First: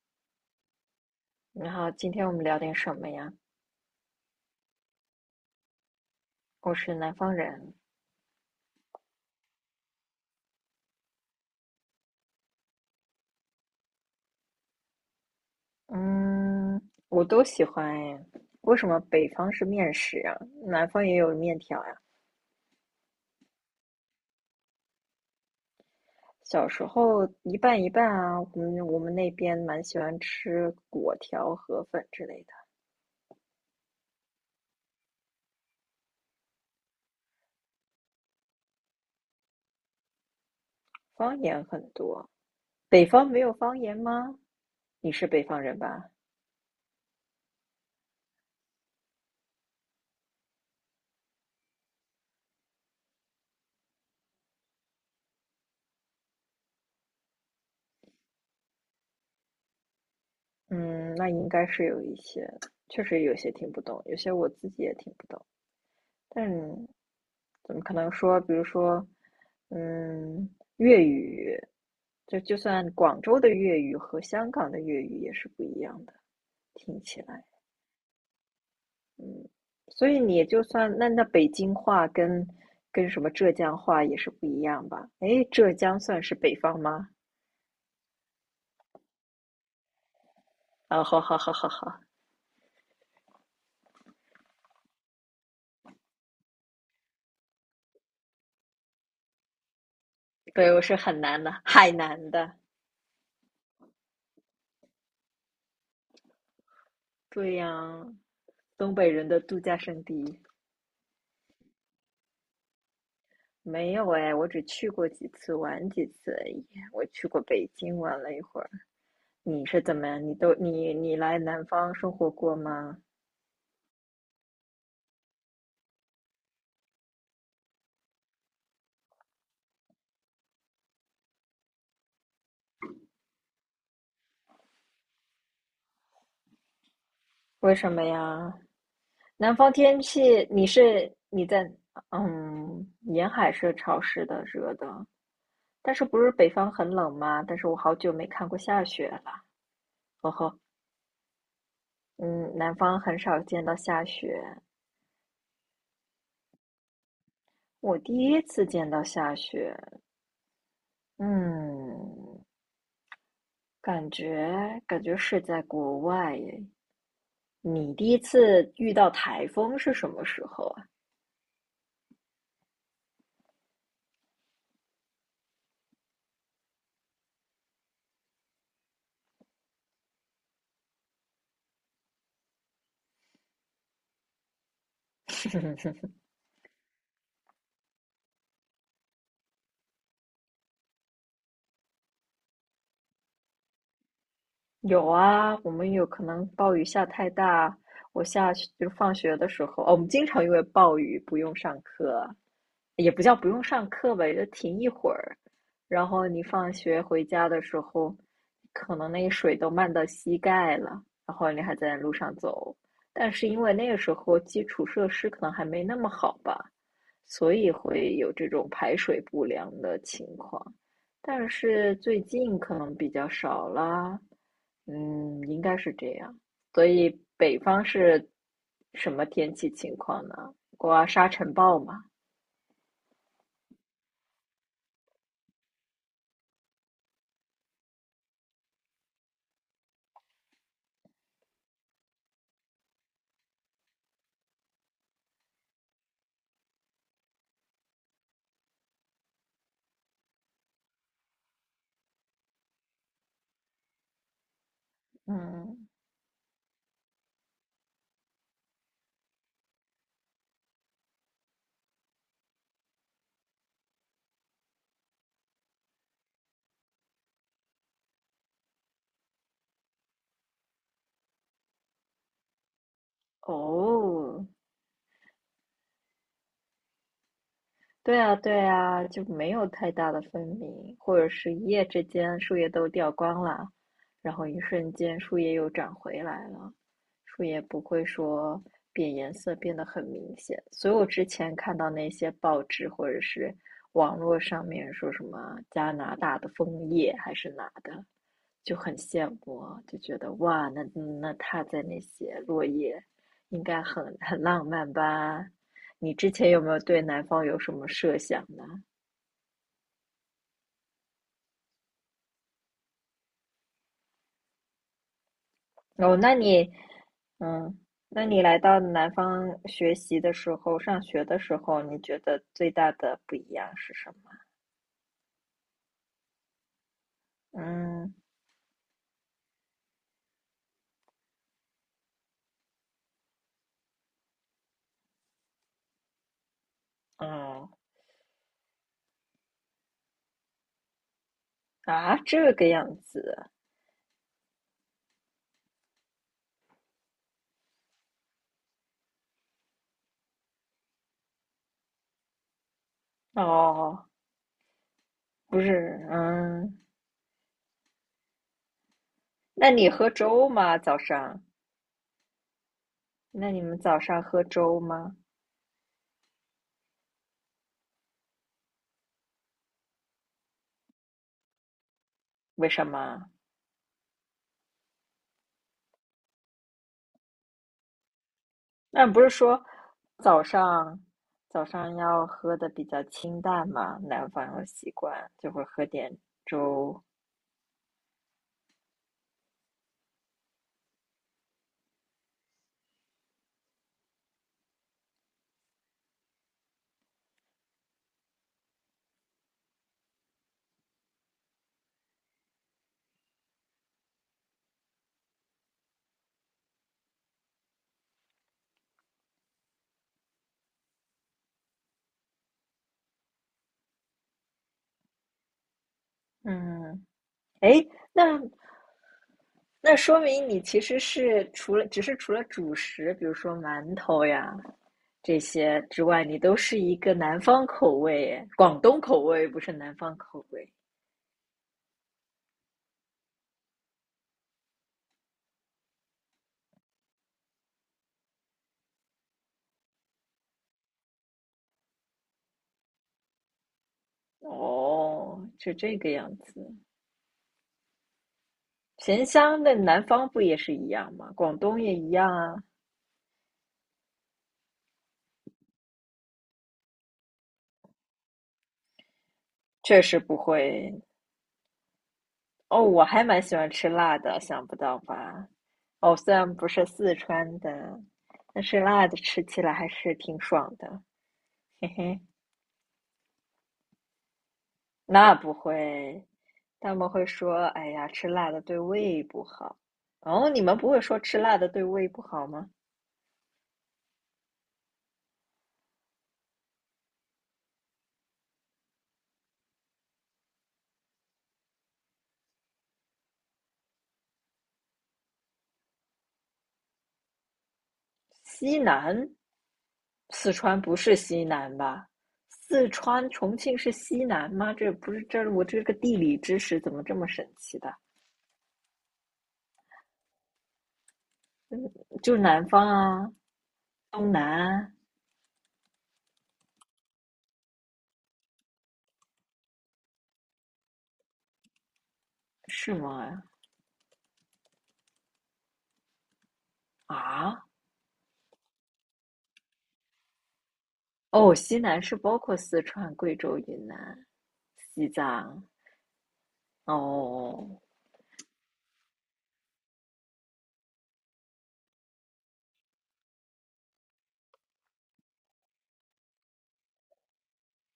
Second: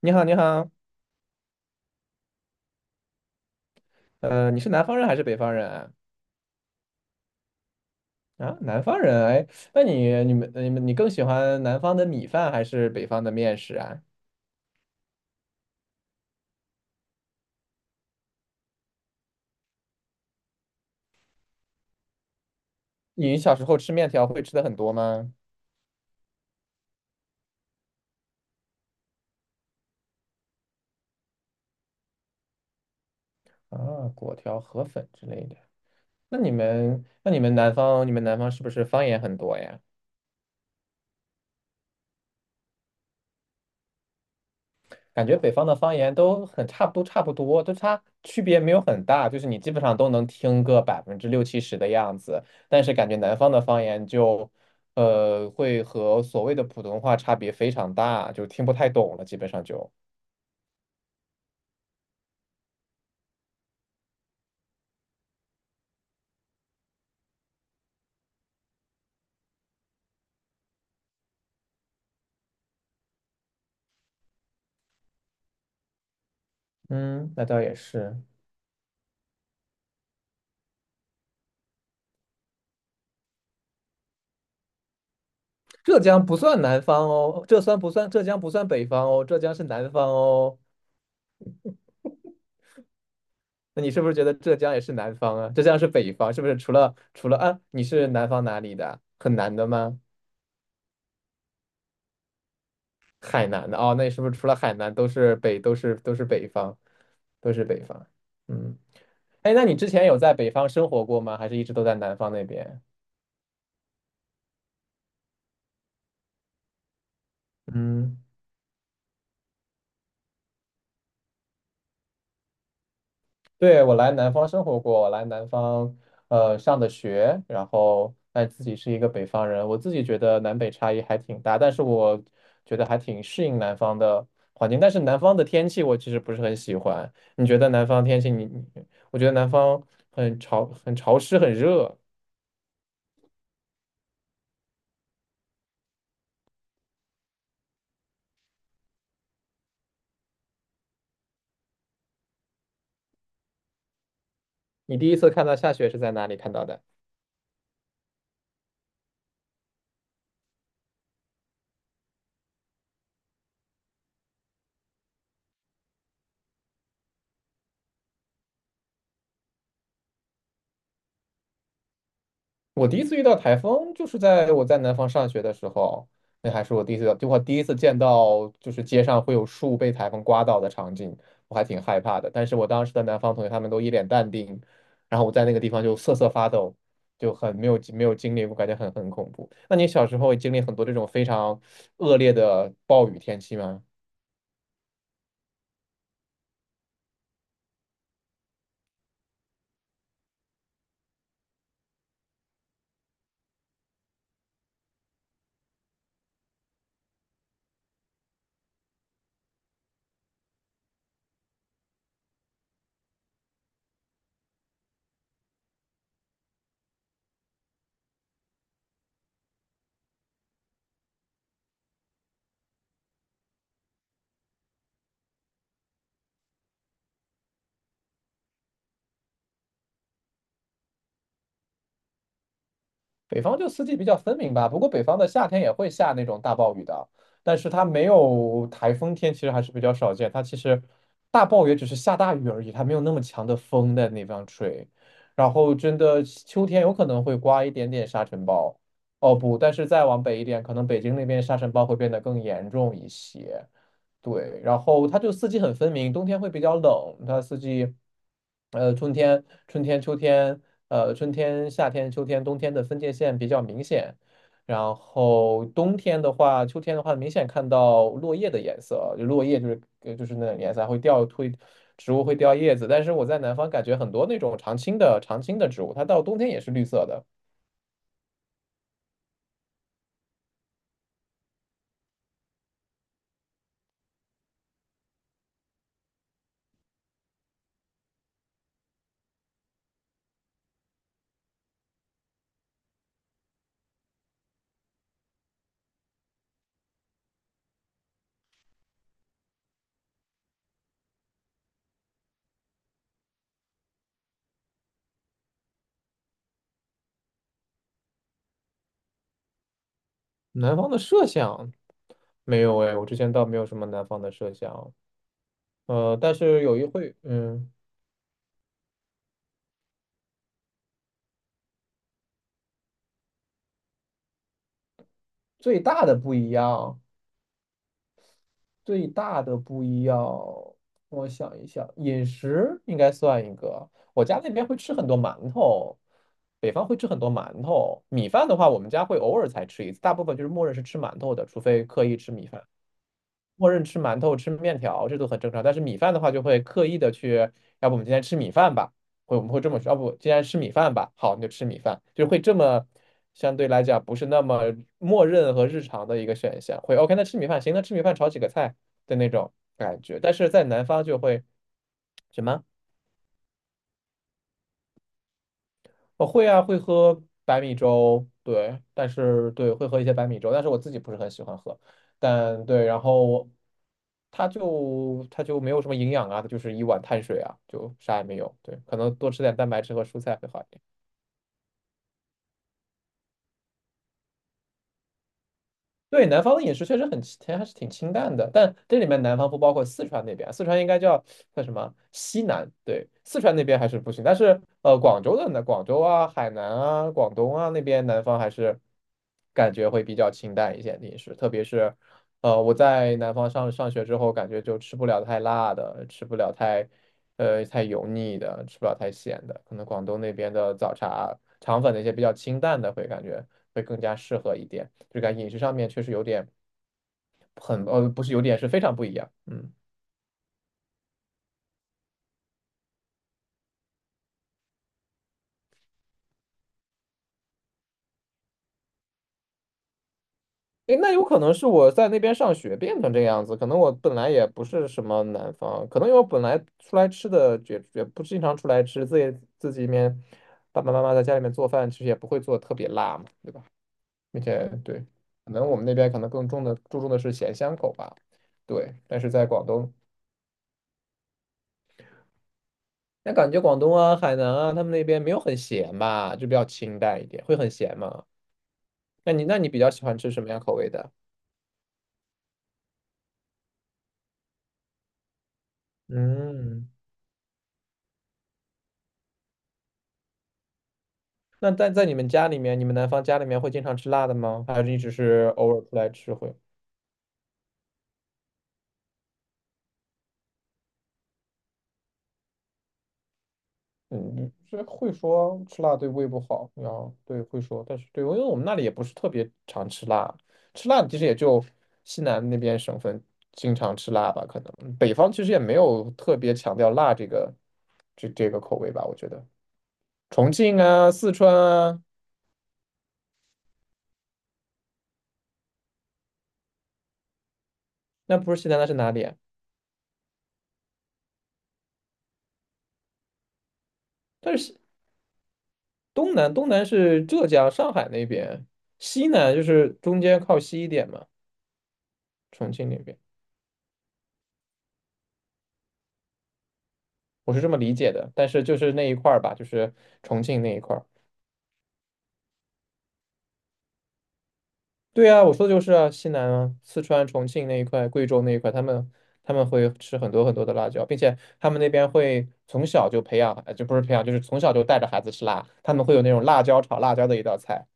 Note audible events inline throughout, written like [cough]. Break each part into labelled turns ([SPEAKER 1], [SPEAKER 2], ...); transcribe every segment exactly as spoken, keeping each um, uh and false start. [SPEAKER 1] 你好，你好，
[SPEAKER 2] 你好，今天我们聊点什么呀？
[SPEAKER 1] 呃，你是南方人还是北方人啊？
[SPEAKER 2] 我是南方人，
[SPEAKER 1] 啊，南方人，哎，那你、你们、你们，你更喜欢南方的米饭还是北方的面食啊？
[SPEAKER 2] 嗯，我都喜欢哎。为什么北方是面食啊？南方也有面条呀、
[SPEAKER 1] 你小时候吃面条会吃的很多吗？
[SPEAKER 2] 小时候一半一半啊，我们我们那边蛮喜欢吃粿条、河粉之类的。
[SPEAKER 1] 啊，果条、河粉之类的。那你们、那你们南方、你们南方是不是方言很多呀？
[SPEAKER 2] 方言很多，北方没有方言吗？你是
[SPEAKER 1] 感觉
[SPEAKER 2] 北
[SPEAKER 1] 北
[SPEAKER 2] 方
[SPEAKER 1] 方的
[SPEAKER 2] 人
[SPEAKER 1] 方
[SPEAKER 2] 吧？
[SPEAKER 1] 言都很差不多，差不多，就差区别没有很大，就是你基本上都能听个百分之六七十的样子。但是感觉南方的方言就，呃，会和所谓的普通话差别非常大，就听不太懂了，基本上就。
[SPEAKER 2] 嗯，那应该是有一些，确实有些听不懂，有些我自己也听不懂。但是怎么可能说，比如说，嗯，粤语，就就算广州的粤语和香港的粤语也是不一样的，听起
[SPEAKER 1] 嗯，
[SPEAKER 2] 来。
[SPEAKER 1] 那倒也是。
[SPEAKER 2] 所以你就算那那北京话跟跟什么浙江话也是不一样吧？诶，浙江
[SPEAKER 1] 浙
[SPEAKER 2] 算
[SPEAKER 1] 江
[SPEAKER 2] 是
[SPEAKER 1] 不
[SPEAKER 2] 北
[SPEAKER 1] 算
[SPEAKER 2] 方
[SPEAKER 1] 南
[SPEAKER 2] 吗？
[SPEAKER 1] 方哦，浙算不算？浙江不算北方哦，浙江是南方哦。
[SPEAKER 2] 啊，好好好好好，
[SPEAKER 1] 那你是不是觉得浙江也是南方啊？浙江是北方，是不是？除了除了啊，你是南方哪里的？很南的吗？
[SPEAKER 2] 对，我是很南的，海南的，
[SPEAKER 1] 海南的哦，那是不是除了海南都是北都是都是北方，都
[SPEAKER 2] 对
[SPEAKER 1] 是北
[SPEAKER 2] 呀，
[SPEAKER 1] 方？嗯，
[SPEAKER 2] 东北人的
[SPEAKER 1] 哎，
[SPEAKER 2] 度
[SPEAKER 1] 那你
[SPEAKER 2] 假
[SPEAKER 1] 之
[SPEAKER 2] 胜
[SPEAKER 1] 前有在
[SPEAKER 2] 地。
[SPEAKER 1] 北方生活过吗？还是一直都在南方那边？
[SPEAKER 2] 没有哎，我只去过几次，玩几次而已。我去过北京
[SPEAKER 1] 嗯，
[SPEAKER 2] 玩了一会儿。你是怎么样？你都你你来南方生活过吗？
[SPEAKER 1] 对，我来南方生活过，我来南方呃上的学，然后但自己是一个北方人，我自己觉得南北差异还挺大，但是我觉得还挺适应南方的环境，但是南方的天气我其实不是很喜欢。你觉得
[SPEAKER 2] 为
[SPEAKER 1] 南
[SPEAKER 2] 什么
[SPEAKER 1] 方天气你，
[SPEAKER 2] 呀？
[SPEAKER 1] 你我觉得南
[SPEAKER 2] 南方
[SPEAKER 1] 方
[SPEAKER 2] 天
[SPEAKER 1] 很
[SPEAKER 2] 气，你
[SPEAKER 1] 潮、很
[SPEAKER 2] 是
[SPEAKER 1] 潮湿、
[SPEAKER 2] 你
[SPEAKER 1] 很
[SPEAKER 2] 在
[SPEAKER 1] 热。
[SPEAKER 2] 嗯，沿海是潮湿的、热的，但是不是北方很冷吗？但是我好久没看过下雪了。哦吼，嗯，南方很少见到下雪，
[SPEAKER 1] 你第一次看到下雪是在哪里看到的？
[SPEAKER 2] 我第一次见到下雪。嗯，感觉感觉是在国外耶。你第一次遇到台风是什么时候啊？
[SPEAKER 1] 我第一次遇到台风就是在我在南方上学的时候，那还是我第一次，就我第一次见到就是街上会有树被台风刮倒的场景，我还挺害怕的。但是我当时的南方同学他们都一脸淡定，然后我在那个地方
[SPEAKER 2] [laughs]
[SPEAKER 1] 就瑟瑟发抖，就很没有没有经历我感觉很很恐怖。那你小时候也经历很多这种非常恶劣的暴雨天气吗？
[SPEAKER 2] 有啊，我们有可能暴雨下太大，我下去就是放学的时候，哦，我们经常因为暴雨不用上课，也不叫不用上课吧，也就停一会儿。然后你放学回家的时候，可能那个水都漫到膝盖了，然后你还在路上走。但是因为那个时候基础设施可能还没那么好吧，所以会有这种排水不良的情况。但是最近可能比较少啦，嗯，应该是这样。所以北方是什么天气情况呢？刮沙尘暴吗？
[SPEAKER 1] 北方就四季比较分明吧，不过北方的夏天也会下那种大暴雨的，但是它没有台风天，其实还是比较少见。它其实大暴雨只是下大雨而已，它没有那么强的风在那方吹。然后真的秋天有可能会刮一点点沙尘暴，哦不，但是再往北一点，可能北京那边沙尘暴会变得更严重一些。对，然后它就四季很
[SPEAKER 2] 嗯，
[SPEAKER 1] 分明，冬天会比较冷，它四季，呃，春天、春天、秋天，呃，春天、夏天、秋天、冬天的分界线比较明显。然后冬天的话，秋天的话，明显看到落叶的颜色，就落叶就是呃就是那种颜色，还会掉会植物会掉叶子。但是我在南方感觉很多那
[SPEAKER 2] 哦，
[SPEAKER 1] 种常青的常青的植物，它到冬天也是绿色的。
[SPEAKER 2] 对啊，对啊，就没有太大的分明，或者是一夜之间树叶都掉光了，然后一瞬间树叶又长回来了，树叶不会说变颜色变得很明显。所以我之前看到那些报纸或者是网络上面说什么加拿大的枫叶还是哪的，就很羡慕啊就觉得哇，那那他在那些落叶，应该很很浪漫吧。你之前有没有对南方有什么设想呢？
[SPEAKER 1] 南方的设想没有哎，我之前倒没有什么南方的设想，
[SPEAKER 2] 哦，
[SPEAKER 1] 呃，
[SPEAKER 2] 那
[SPEAKER 1] 但是
[SPEAKER 2] 你，
[SPEAKER 1] 有一会，嗯。
[SPEAKER 2] 嗯，那你来到南方学习的时候，上学的时候，你觉得最大的不一样是什么？
[SPEAKER 1] 最大的不一样，
[SPEAKER 2] 嗯，
[SPEAKER 1] 最大的不一样，我想一想，饮食应该算一个。我家那边会吃很多馒头，北方会吃很多馒
[SPEAKER 2] 哦，
[SPEAKER 1] 头。米饭的话，我们家会偶尔才吃一次，大部分就是默认是吃馒头的，除非刻意
[SPEAKER 2] 啊，
[SPEAKER 1] 吃米
[SPEAKER 2] 这
[SPEAKER 1] 饭。
[SPEAKER 2] 个样子，
[SPEAKER 1] 默认吃馒头、吃面条，这都很正常。但是米饭的话，就会刻意的去，要不我们今天吃米饭吧，会我们会这么说，要不今天吃米饭吧，好，那就吃米饭，就会这么相对来讲
[SPEAKER 2] 哦，
[SPEAKER 1] 不是那么默认
[SPEAKER 2] 不
[SPEAKER 1] 和日
[SPEAKER 2] 是，
[SPEAKER 1] 常的一个选
[SPEAKER 2] 嗯，
[SPEAKER 1] 项，会 OK，那吃米饭行，那吃米饭炒几个菜的那种
[SPEAKER 2] 那你
[SPEAKER 1] 感
[SPEAKER 2] 喝
[SPEAKER 1] 觉。但
[SPEAKER 2] 粥
[SPEAKER 1] 是在
[SPEAKER 2] 吗？
[SPEAKER 1] 南
[SPEAKER 2] 早
[SPEAKER 1] 方就
[SPEAKER 2] 上？
[SPEAKER 1] 会什么？
[SPEAKER 2] 那你们早上喝粥吗？
[SPEAKER 1] 我会啊，会喝白米粥，对，但是对，会喝一些白米粥，但是我自己不是很喜欢喝，但
[SPEAKER 2] 为什
[SPEAKER 1] 对，然
[SPEAKER 2] 么？
[SPEAKER 1] 后它就它就没有什么营养啊，它就是一碗碳水啊，就啥也没有，对，可
[SPEAKER 2] 那
[SPEAKER 1] 能
[SPEAKER 2] 不是
[SPEAKER 1] 多吃点
[SPEAKER 2] 说
[SPEAKER 1] 蛋白质和蔬菜
[SPEAKER 2] 早
[SPEAKER 1] 会好一点。
[SPEAKER 2] 上早上要喝的比较清淡嘛，南方有习惯就会喝点
[SPEAKER 1] 对，南方的饮食确
[SPEAKER 2] 粥。
[SPEAKER 1] 实很清，还是挺清淡的，但这里面南方不包括四川那边，四川应该叫叫什么西南？对，四川那边还是不行，但是呃，广州的呢，广州啊、海南啊、广东啊那边南方还是感觉会比较清淡一些的饮食，特别是呃我在南方上上学之后，感觉就吃不了太辣的，吃不了太呃太油腻的，吃不了太咸的。可能广东那边的早茶、肠粉那些比较清淡的，会感觉会更加适合一点。就感觉饮食上面确实有点
[SPEAKER 2] 嗯，
[SPEAKER 1] 很
[SPEAKER 2] 诶，
[SPEAKER 1] 呃，不是
[SPEAKER 2] 那
[SPEAKER 1] 有点是非常不一样。嗯，
[SPEAKER 2] 那说明你其实是除了只是除了主食，比如说馒头呀这些之外，你都是一个南方口味耶，广东口味不是南方口味。
[SPEAKER 1] 诶，那有可能是我在那边上学变成这个样子，可能我本来也不是什么南方，可能因为我本来出来吃的也也不经常出来吃，自己自己面爸爸妈妈在家里面做饭，其实也不会做得特别辣嘛，对吧？并且对，
[SPEAKER 2] 哦，
[SPEAKER 1] 可能
[SPEAKER 2] 是
[SPEAKER 1] 我们那
[SPEAKER 2] 这个
[SPEAKER 1] 边可能
[SPEAKER 2] 样
[SPEAKER 1] 更重
[SPEAKER 2] 子。
[SPEAKER 1] 的注重的是咸香口吧，对。但
[SPEAKER 2] 咸
[SPEAKER 1] 是在
[SPEAKER 2] 香
[SPEAKER 1] 广
[SPEAKER 2] 的
[SPEAKER 1] 东，
[SPEAKER 2] 南方不也是一样吗？广东也一样啊。
[SPEAKER 1] 那感觉广东啊、海南啊，他们那边没有很咸吧，就比较清淡一点，会很咸吗？那你那你比较
[SPEAKER 2] 确
[SPEAKER 1] 喜欢
[SPEAKER 2] 实
[SPEAKER 1] 吃
[SPEAKER 2] 不
[SPEAKER 1] 什么样口味
[SPEAKER 2] 会
[SPEAKER 1] 的？
[SPEAKER 2] 哦，我还蛮喜欢吃辣的，想不到吧？哦，虽然不是
[SPEAKER 1] 嗯，
[SPEAKER 2] 四川的，但是辣的吃起来还是挺爽的，
[SPEAKER 1] 那
[SPEAKER 2] 嘿
[SPEAKER 1] 在在你
[SPEAKER 2] 嘿。
[SPEAKER 1] 们家里面，你们南方家里面会经常吃辣的吗？还是一直
[SPEAKER 2] 那不
[SPEAKER 1] 是偶尔出来
[SPEAKER 2] 会，
[SPEAKER 1] 吃会？
[SPEAKER 2] 他们会说：“哎呀，吃辣的对胃不好。”哦，你们不会说吃辣的对胃不好吗？
[SPEAKER 1] 嗯，这会说吃辣对胃不好，然后对会说，但是对，因为我们那里也不是特别常吃辣，吃辣其实也就西南那边省份经常吃辣吧，可能北方其实也没有特别强调辣这个这这个口
[SPEAKER 2] 西
[SPEAKER 1] 味吧，我
[SPEAKER 2] 南，
[SPEAKER 1] 觉得重
[SPEAKER 2] 四
[SPEAKER 1] 庆
[SPEAKER 2] 川不
[SPEAKER 1] 啊、
[SPEAKER 2] 是
[SPEAKER 1] 四
[SPEAKER 2] 西
[SPEAKER 1] 川
[SPEAKER 2] 南
[SPEAKER 1] 啊，
[SPEAKER 2] 吧？四川重庆是西南吗？这不是这我这个地理知识怎么这么神奇的？
[SPEAKER 1] 那不是西南那是哪里啊？
[SPEAKER 2] 就是南方啊，东南
[SPEAKER 1] 但是西
[SPEAKER 2] 啊
[SPEAKER 1] 东南东南是浙江、上海那边，西南就是中间靠西一点嘛，重庆
[SPEAKER 2] 是
[SPEAKER 1] 那边
[SPEAKER 2] 吗？
[SPEAKER 1] 我是
[SPEAKER 2] 啊，
[SPEAKER 1] 这么理解的，但是就是那一块儿吧，就是重庆那一块儿。
[SPEAKER 2] 哦，西南是包括四川、贵州、云南、西
[SPEAKER 1] 对啊，我
[SPEAKER 2] 藏。
[SPEAKER 1] 说的就是啊，西南啊，四川、重庆
[SPEAKER 2] 哦，
[SPEAKER 1] 那一块、贵州那一块，他们他们会吃很多很多的辣椒，并且他们那边会从小就培养，呃就不是培养，就是从小就带着孩子吃辣。他们会有那种辣椒炒辣椒的一道菜，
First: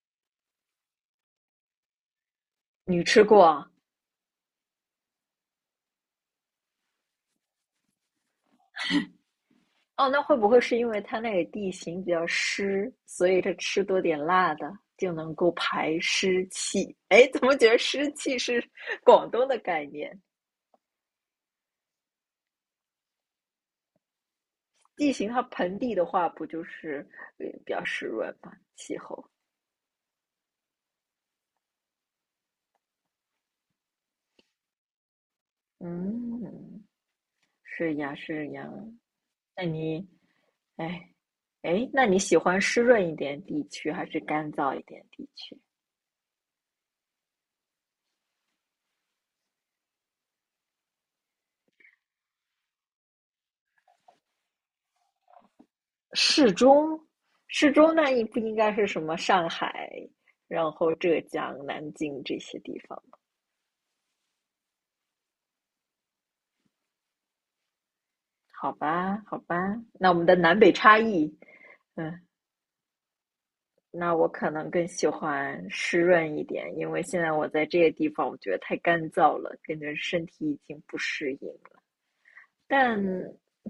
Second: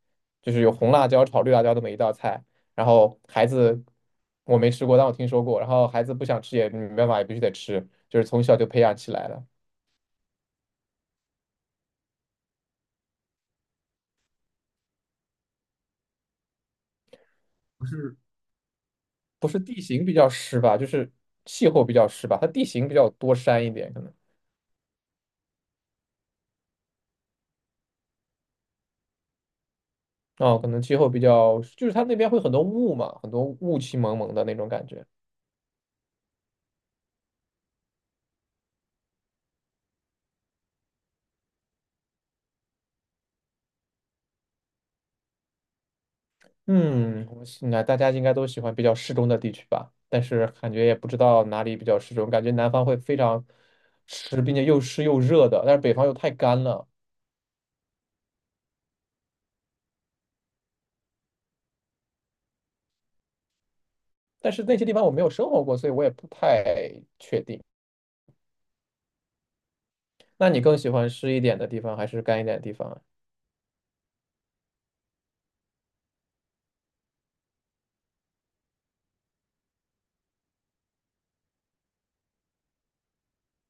[SPEAKER 1] 就是有红辣椒炒绿辣椒这么一道菜。然
[SPEAKER 2] 你
[SPEAKER 1] 后
[SPEAKER 2] 吃过
[SPEAKER 1] 孩
[SPEAKER 2] 啊？
[SPEAKER 1] 子我没吃过，但我听说过。然后孩子不想吃也没办法，也必须得吃，就是从小就培养起来了。
[SPEAKER 2] 哦，那会不会是因为它那里地形比较湿，所以它吃多点辣的就能够排湿气？哎，怎么觉得
[SPEAKER 1] 不
[SPEAKER 2] 湿
[SPEAKER 1] 是
[SPEAKER 2] 气是广东
[SPEAKER 1] 不
[SPEAKER 2] 的
[SPEAKER 1] 是地
[SPEAKER 2] 概
[SPEAKER 1] 形比
[SPEAKER 2] 念？
[SPEAKER 1] 较湿吧，就是气候比较湿吧，它地形比较多山一点，可能。
[SPEAKER 2] 地形它盆地的话，不就是呃比较湿润嘛，气候。
[SPEAKER 1] 哦，可能气候比较，就是它那边会很多雾嘛，很多雾气蒙蒙的那种感觉。
[SPEAKER 2] 嗯，是呀，是呀。那你哎，哎，那你喜欢湿润一点地区，还是干燥一点地区？
[SPEAKER 1] 嗯，我应该大家应该都喜欢比较适中的地区吧，但是感觉也不知道哪里比较适中，感觉南方会非常湿，并且又湿又热的，但是北方又太
[SPEAKER 2] 适
[SPEAKER 1] 干了。
[SPEAKER 2] 中，适中，那你不应该是什么上海，然后浙江、南京这些地方吗
[SPEAKER 1] 但是那些地方我没有生活过，所以我也不太确定。
[SPEAKER 2] 好吧，好吧，那我们的
[SPEAKER 1] 那
[SPEAKER 2] 南
[SPEAKER 1] 你
[SPEAKER 2] 北
[SPEAKER 1] 更喜
[SPEAKER 2] 差
[SPEAKER 1] 欢湿
[SPEAKER 2] 异，
[SPEAKER 1] 一点的地方还是
[SPEAKER 2] 嗯，
[SPEAKER 1] 干一点的地方啊？
[SPEAKER 2] 那我可能更喜欢湿润一点，因为现在我在这些地方，我觉得太干燥了，感觉身体已经不适应了。但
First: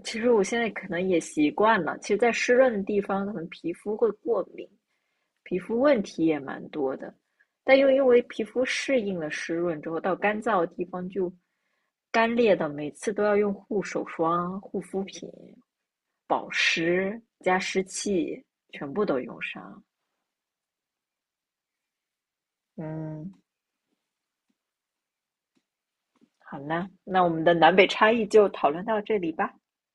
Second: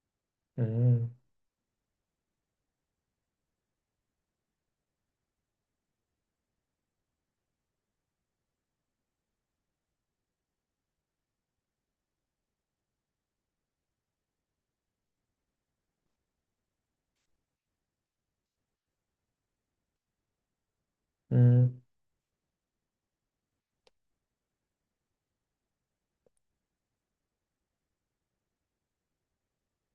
[SPEAKER 2] 其实我现在可能
[SPEAKER 1] 嗯
[SPEAKER 2] 也习惯了，其实，在湿润的地方，可能皮肤会过敏，皮肤问题也蛮多的，但又因为皮肤适应了湿润之后，到干燥的地方就干裂的，每次都要用护手霜、护肤品、保湿加湿器，全部都用上。
[SPEAKER 1] 嗯。
[SPEAKER 2] 嗯，好啦，那我们的南北差异就讨论到这里吧。